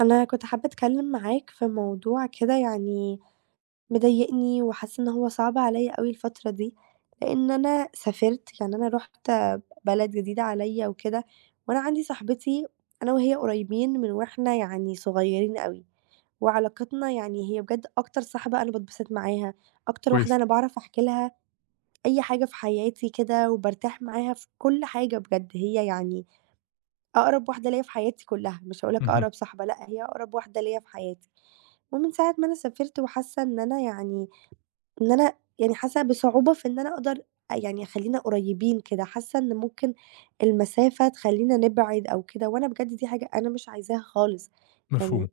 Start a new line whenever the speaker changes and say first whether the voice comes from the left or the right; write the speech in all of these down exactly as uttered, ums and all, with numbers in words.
right: أنا كنت حابة أتكلم معاك في موضوع كده يعني مضايقني وحاسة إن هو صعب عليّا أوي الفترة دي، لإن أنا سافرت، يعني أنا رُحت بلد جديدة عليّا وكده، وأنا عندي صاحبتي أنا وهي قريبين من وإحنا يعني صغيرين أوي، وعلاقتنا يعني هي بجد أكتر صاحبة أنا باتبسط معاها، أكتر واحدة
left: كويس،
right: أنا باعرف أحكي لها أي حاجة في حياتي كده وبارتاح معاها في كل حاجة بجد، هي يعني أقرب واحدة ليّا في حياتي كلها، مش هاقول لك
left: اهم،
right: أقرب صاحبة لأ، هي أقرب واحدة ليّا في حياتي. ومن ساعة ما أنا سافرت وحاسة إن أنا يعني إن أنا يعني حاسة بصعوبة في إن أنا أقدر يعني أخلّينا قريبين كده، حاسة إن ممكن المسافة تخلّينا نبعد أو كده، وأنا بجد دي حاجة أنا مش عايزاها خالص، يعني
left: مفهوم.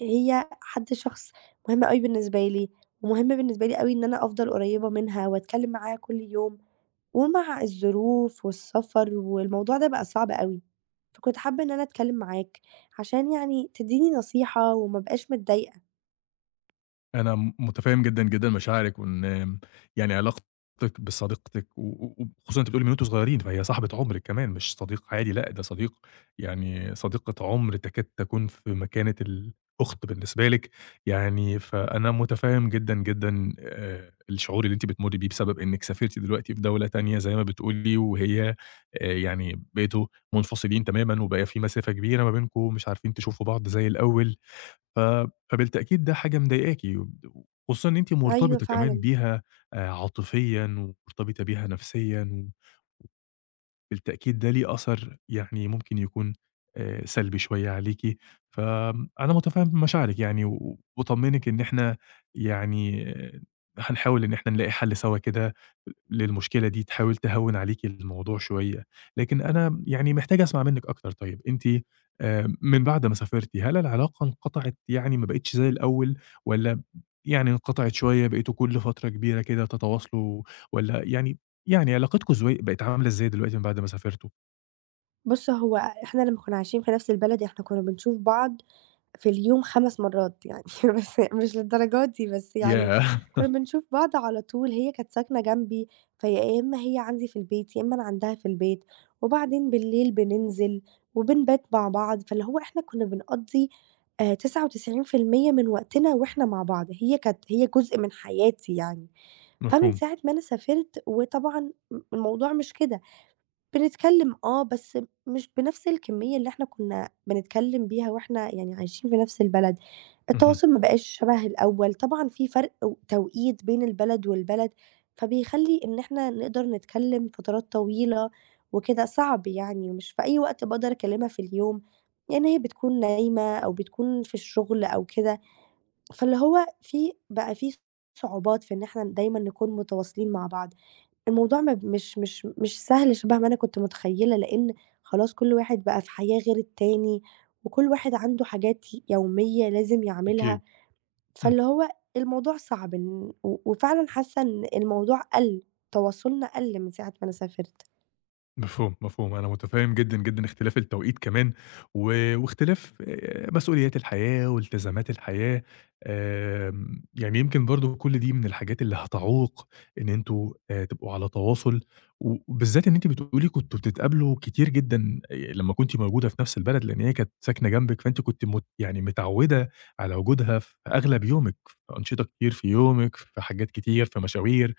right: هي حد شخص مهم أوي بالنسبة لي، ومهم بالنسبة لي أوي إن أنا أفضل قريبة منها وأتكلم معاها كل يوم، ومع الظروف والسفر والموضوع ده بقى صعب أوي، فكنت حابة إن أنا أتكلم معاك عشان يعني تدّيني نصيحة وما أبقاش متضايقة.
left: أنا م متفهم جدًا، جدًا مشاعرِك، وإن آمم، يعني علاقتِك بصديقتِك و و وخصوصًا أنتِ بتقولي من وأنتم صغيرين، فهي صاحبة عُمر كمان مش صديق عادي، لأ ده صديق يعني صديقة عُمر تكاد تكون في مكانة الأخت بالنسبة لِك، يعني فأنا متفهم جدًا، جدًا آآ، الشعور اللي أنتِ بتمُرّي بيه بسبب إنِّك سافرتِ دلوقتي في دولة تانية زي ما بتقولي، وهي آآ، يعني بقيتوا منفصلين تمامًا، وبقى في مسافة كبيرة ما بينكم، مش عارفين تشوفوا بعض زي الأول. ف فبالتأكيد ده حاجة مضايقاكِ، وخصوصًا إن أنتِ
right: أيوه
left: مرتبطة كمان
right: فعلًا.
left: بيها آآ عاطفيًا، ومرتبطة بيها نفسيًا بالتأكيد ده ليه أثر يعني ممكن يكون آآ سلبي شوية عليكِ، فأنا مُتفهِّم مشاعرِك يعني و وباطمّنِك إن إحنا يعني آه، هنحاول إن إحنا نلاقي حَل سوا كده للمشكلة دي تحاول تهوِّن عليكِ الموضوع شوية، لكن أنا يعني محتاج أسمع منِّك أكتر. طيب، أنتِ آآ من بعد ما سافرتِ هل العلاقة انقطعت يعني ما بقِتش زي الأول والّا يعني انقطعت شوية بقيتوا كل فترة كبيرة كده تتواصلوا والّا يعني يعني علاقتكم زو بقت عاملة إزاي دلوقتي من بعد ما سافرتوا؟
right: بُص، هو إحنا لمّا كنا عايشين في نفس البلد، إحنا كنا بنشوف بعض في اليوم 5 مرّات يعني بس مش للدرجة دي، بس يعني
left: ياه!
right: كنا بنشوف بعض على طول، هي كانت ساكنة جنبي، فيا يا إمّا هي عندي في البيت، يا إمّا أنا عندها في البيت، وبعدين بالليل بننزل وبنبات مع بعض، فاللي هو إحنا كنا بنقضّي آآ تسعة وتسعين في المية من وقتنا وإحنا مع بعض، هي كانت هي جزء من حياتي يعني، فمن
left: مفهوم.
right: ساعة ما أنا سافرت وطبعًا م الموضوع مش كده. بنتكلّم آه، بس مش بنفس الكمّية اللي إحنا كُنّا بنتكلّم بيها وإحنا يعني عايشين في نفس البلد،
left: اهم.
right: التواصل ما بقاش شَبه الأول، طبعًا في فرق و توقيت بين البلد والبلد، فبيخلّي إن إحنا نقدر نتكلّم فترات طويلة وكده صعب يعني، ومش في أي وقت باقدر أكلّمها في اليوم، لإن هي بتكون نايمة أو بتكون في الشغل أو كده، فاللي هو في بقى في صعوبات في إن إحنا دايمًا نكون متواصلين مع بعض. الموضوع ما ب مش مش مش سهل شبه ما أنا كنت متخيّلة، لإن خلاص كل واحد بقى في حياة غير التاني، وكل واحد عنده حاجات يومية لازم
left: أكيد.
right: يعملها،
left: إمم.
right: فاللي هو الموضوع صعب إن و وفعلًا حاسة إن الموضوع قَل، تواصلنا قَل من ساعة ما أنا سافرت.
left: مفهوم، مفهوم، أنا متفهم جدًا، جدًا اختلاف التوقيت كمان و واختلاف آآ مسؤوليات الحياة والتزامات الحياة، آمم، يعني يمكن برضه كل دي من الحاجات اللي هتعوق إن أنتم آآ تبقوا على تواصل، و وبالذات إن أنتِ بتقولي كنتم بتتقابلوا كتير جدًا آآ لمّا كنتِ موجودة في نفس البلد، لإن هي كانت ساكنة جنبِك، فأنتِ كنتِ مت يعني متعودة على وجودها في أغلب يومِك، في أنشطة كتير في يومِك، في حاجات كتير، في مشاوير،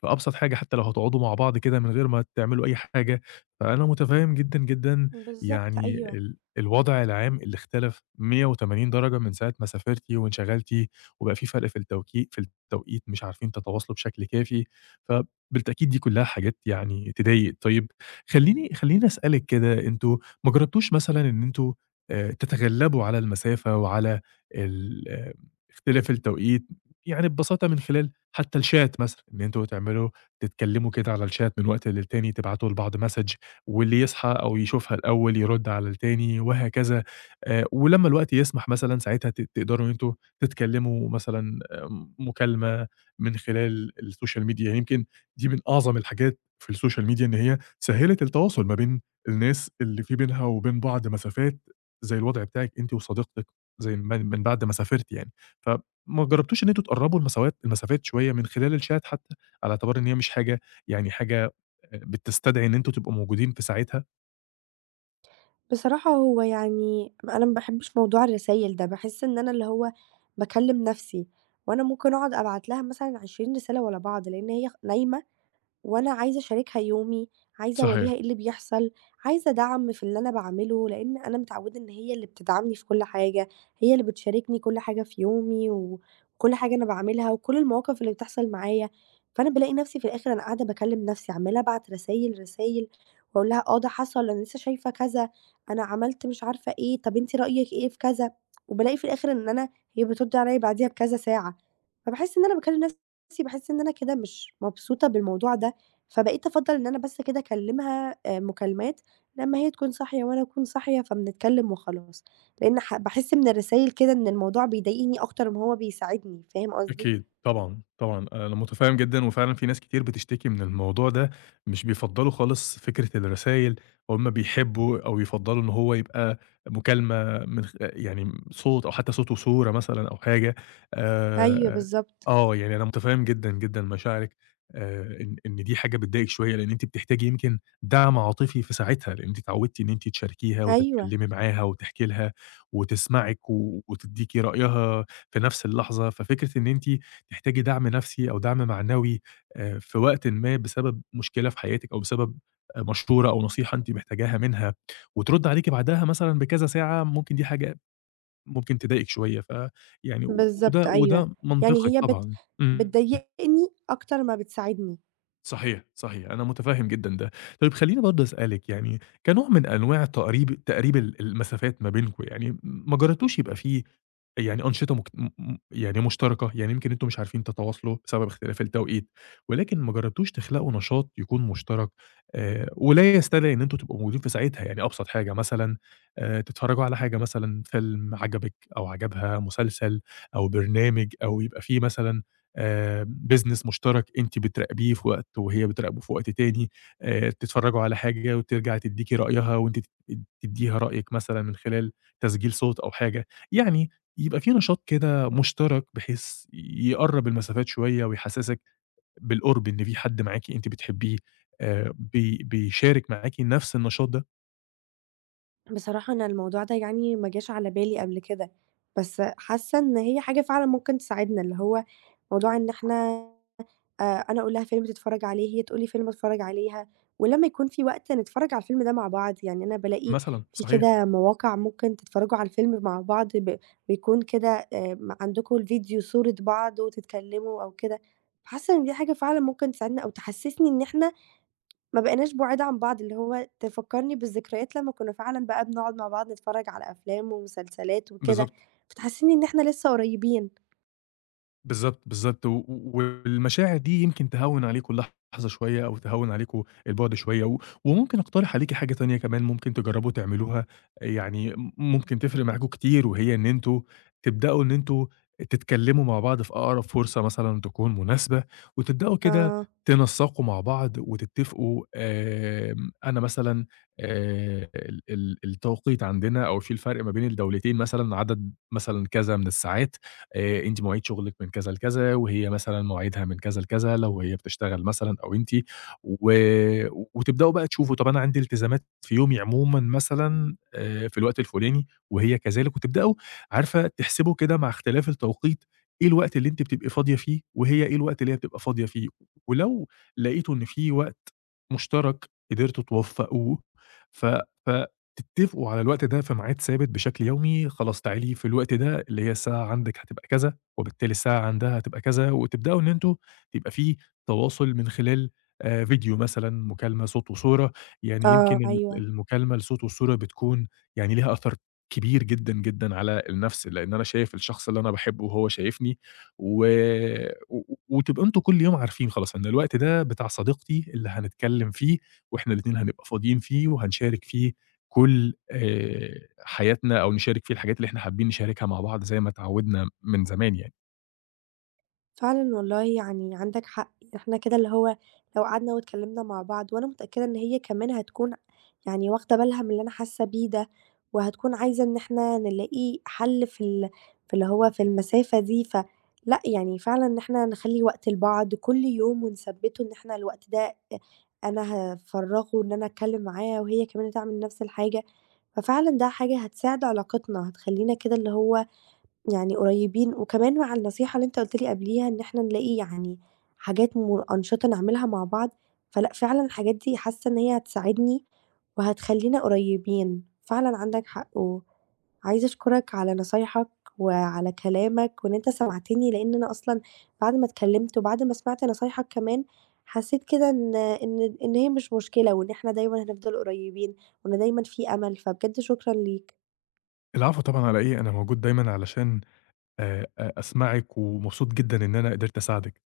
left: في أبسط حاجة حتى لو هتقعدوا مع بعض كده من غير ما تعملوا أي حاجة. فأنا متفهم جدًا، جدًا
right: بالضبط
left: يعني
right: أيوه.
left: ال الوضع العام اللي اختلف مية وتمانين درجة من ساعة ما سافرتِ وانشغلتِ، وبقى في فرق في التوكي في التوقيت مش عارفين تتواصلوا بشكل كافي، فبالتأكيد دي كلها حاجات يعني تضايق. طيب خلّيني خلّيني أسألِك كده، أنتم ما جربتوش مثلًا إن أنتم آآ تتغلبوا على المسافة وعلى ال آه، اختلاف التوقيت، يعني ببساطة من خلال حتى الchat مثلًا، إن أنتم تعملوا تتكلموا كده على الchat من وقت للتاني، تبعتوا لبعض message واللي يصحى أو يشوفها الأول يرُد على التاني وهكذا، آآ ولمّا الوقت يسمح مثلًا ساعتها ت تقدروا إن أنتم تتكلموا مثلًا آه، مكالمة من خلال السوشيال ميديا، يعني يمكن دي من أعظم الحاجات في السوشيال ميديا إن هي سهّلت التواصل ما بين الناس اللي في بينها وبين بعض مسافات زي الوضع بتاعِك أنتِ وصديقتِك زي من من بعد ما سافرتِ يعني، فما جرّبتوش إن أنتم تقرّبوا المساوات المسافات شوية من خلال الchat حتى على اعتبار إن هي مش حاجة يعني حاجة آآ بتستدعي إن أنتم تبقوا موجودين في ساعتها؟
right: بصراحة هو يعني م أنا ما باحبش موضوع الرسايل ده، باحس إن أنا اللي هو باكلّم نَفْسي، وأنا ممكن أقعد أبعت لها مثلًا عشرين رسالة ورا بعض، لإن هي خ نايمة وأنا عايزة أشاركها يومي، عايزة
left: صحيح.
right: أورّيها إيه اللي بيحصل، عايزة دعم في اللي أنا باعمله، لإن أنا متعوّدة إن هي اللي بتدعمني في كل حاجة، هي اللي بتشاركني كل حاجة في يومي، وكل حاجة أنا باعملها، وكل المواقف اللي بتحصل معايا، فأنا بالاقي نفسي في الآخر أنا قاعدة باكلّم نفسي، عمّالة أبعت رسايل، رسايل وأقول لها آه ده حصل، أنا لسه شايفة كذا، أنا عملت مش عارفة إيه، طب أنتِ رأيِك إيه في كذا، وبالاقي في الآخر إن أنا هي بترد عليَّ بعديها بكذا ساعة، فباحس إن أنا باكلّم نفسي، باحس إن أنا كده مش مبسوطة بالموضوع ده. فبقيت أفضّل إن أنا بس كده أكلّمها آآ مكالمات لمّا هي تكون صاحية وأنا أكون صاحية، فبنتكلّم وخلاص، لإن ح باحس من الرسايل كده إن الموضوع بيضايقني أكتر ما هو بيساعدني، فاهم قصدي؟
left: أكيد، طبعًا، طبعًا، أنا مُتفهِّم جدًا وفعلًا في ناس كتير بتشتكي من الموضوع ده، مش بيفضّلوا خالص فكرة الرسايل، هُم بيحبّوا أو يفضّلوا إن هو يبقى مكالمة من خ يعني صوت أو حتّى صوت وصورة مثلًا أو حاجة
right: أيوه
left: آآ،
right: بالضبط،
left: آه، يعني أنا مُتفهِّم جدًا، جدًا مشاعرِك آآ، إن إن دي حاجة بتضايقِك شوية لإن أنتِ بتحتاجي يمكن دعم عاطفي في ساعتها، لإن أنتِ اتعوّدتِ إن أنتِ تشاركيها
right: أيوه،
left: وتتكلّمي معاها وتحكي لها وتسمعِك و وتدّيكِ رأيها في نفس اللحظة، ففكرة إن أنتِ تحتاجي دعم نفسي أو دعم معنوي آآ في وقتٍ ما بسبب مشكلة في حياتِك أو بسبب آآ مشورة أو نصيحة أنتِ محتاجاها منها، وترد عليكِ بعدها مثلًا بكذا ساعة، ممكن دي حاجة ممكن تضايقِك شوية، فيعني
right: بالضبط
left: وده
right: أيوه،
left: وده منطقي
right: يعني هي بت
left: طبعًا. إمم.
right: بتضايقني أكتر ما بتساعدني.
left: صحيح، صحيح، أنا متفهم جدًا ده. طيب خلّيني برضه أسألِك يعني كنوع من أنواع تقريب تقريب ال المسافات ما بينكم يعني ما جرّبتوش يبقى في يعني أنشطة مك م م يعني مشتركة؟ يعني يمكن أنتم مش عارفين تتواصلوا بسبب اختلاف التوقيت، ولكن ما جرّبتوش تخلقوا نشاط يكون مشترك آآ، ولا يستدعي إن أنتم تبقوا موجودين في ساعتها، يعني أبسط حاجة مثلًا آآ، تتفرّجوا على حاجة مثلًا فيلم عجبِك أو عجبها، مسلسل أو برنامج أو يبقى في مثلًا آآ business مشترك أنتِ بتراقبيه في وقت وهي بتراقبه في وقت تاني، آآ تتفرّجوا على حاجة وترجع تدّيكِ رأيها وأنتِ تد تدّيها رأيِك مثلًا من خلال تسجيل صوت أو حاجة، يعني يبقى في نشاط كده مشترك بحيث يقرّب المسافات شوية ويحسّسِك بالقرب إن في حد معاكِ أنتِ بتحبيه، آآ بي بيشارك معاكِ نفس النشاط ده
right: بصراحة أنا الموضوع ده يعني ما جاش على بالي قبل كده، بس حاسة إن هي حاجة فعلًا ممكن تساعدنا، اللي هو موضوع إن إحنا آآ أنا أقول لها فيلم تتفرّج عليه، هي تقول لي فيلم أتفرّج عليها، ولمّا يكون في وقت نتفرّج على الفيلم ده مع بعض، يعني أنا بالاقي
left: مثلًا،
right: في
left: صحيح،
right: كده مواقع ممكن تتفرّجوا على الفيلم مع بعض ب بيكون كده آمم عندكم الفيديو صورة بعض وتتكلّموا أو كده، فحاسّة إن دي حاجة فعلًا ممكن تساعدنا أو تحسّسني إن إحنا ما بقيناش بُعاد عن بعض، اللي هو تفكّرني بالذكريات لمّا كُنّا فعلًا بقى بنقعد مع بعض نتفرّج على أفلام ومسلسلات وكده،
left: بالضبط.
right: فتحسّسني إن إحنا لسّه قريّبين.
left: بالضبط، بالضبط، و والمشاعر دي يمكن تهوّن عليكم اللحظة شوية أو تهوّن عليكم البُعد شوية، و وممكن أقترح عليكِ حاجة تانية كمان ممكن تجرّبوا تعملوها، يعني م ممكن تفرق معاكم كتير وهي إن أنتم تبدأوا إن أنتم تتكلّموا مع بعض في أقرب فرصة مثلًا تكون مناسبة، وتبدأوا كده
right: آه،
left: تنسّقوا مع بعض وتتفقوا آمم، أنا مثلًا آآ، ال ال التوقيت عندنا أو في الفرق ما بين الدولتين مثلًا عدد مثلًا كذا من الساعات. آآ أنتِ مواعيد شغلِك من كذا لكذا، وهي مثلًا مواعيدها من كذا لكذا لو هي بتشتغل مثلًا أو أنتِ، و وتبدأوا بقى تشوفوا طَب أنا عندي التزامات في يومي عمومًا مثلًا آآ في الوقت الفلاني وهي كذلك، وتبدأوا عارفة تحسبوا كده مع اختلاف التوقيت إيه الوقت اللي أنتِ بتبقي فاضية فيه، وهي إيه الوقت اللي هي بتبقى فاضية فيه، ولو لقيتوا إن في وقت مشترك قدرتوا توفّقوه ف ف تتفقوا على الوقت ده في ميعاد ثابت بشكل يومي، خلاص تعالي في الوقت ده اللي هي الساعة عندِك هتبقى كذا، وبالتالي الساعة عندها هتبقى كذا، وتبدأوا إن أنتم يبقى في تواصل من خلال آآ فيديو مثلًا، مكالمة صوت وصورة، يعني
right: آه،
left: يمكن ال
right: أيوه.
left: المكالمة الصوت والصورة بتكون يعني ليها أثر كبير جدًا، جدًا على النفس، لإن أنا شايف الشخص اللي أنا باحبه وهو شايفني، و و وتبقوا أنتم كل يوم عارفين خلاص إن الوقت ده بتاع صديقتي اللي هنتكلم فيه، وإحنا الاتنين هنبقى فاضيين فيه وهنشارك فيه كل آآ حياتنا أو نشارك فيه الحاجات اللي إحنا حابين نشاركها مع بعض زي ما اتعودنا من زمان يعني.
right: فعلًا والله يعني عندك حق، إحنا كده اللي هو لو قعدنا واتكلمنا مع بعض وأنا متأكدة إن هي كمان هتكون يعني واخدة بالها من اللي أنا حاسة بيه ده، وهتكون عايزة إن إحنا نلاقي حل في ال في اللي هو في المسافة دي، فلأ يعني فعلًا إن إحنا نخلّي وقت لبعض كل يوم ونثبّته إن إحنا الوقت ده أ أنا هافرّغه إن أنا أتكلم معاها وهي كمان تعمل نفس الحاجة، ففعلًا ده حاجة هتساعد علاقتنا، هتخلّينا كده اللي هو يعني قريبين، وكمان مع النصيحة اللي أنت قُلت لي قبليها إن إحنا نلاقي يعني حاجات م أنشطة نعملها مع بعض، فلأ فعلًا الحاجات دي حاسة إن هي هتساعدني وهتخلّينا قريبين، فعلًا عندك حق، وعايزة أشكرك على نصايحك وعلى كلامك وإن أنت سمعتني، لإن أنا أصلًا بعد ما اتكلمت وبعد ما سمعت نصايحك كمان حسيت كده إن إن إن هي مش مشكلة، وإن إحنا دايمًا هنفضل قريبين، وإن دايمًا في أمل، فبجد شكرًا ليك.
left: العفو طبعًا على إيه، أنا موجود دايمًا علشان آآ أ أسمعِك ومبسوط جدًا إن أنا قدرت أساعدِك.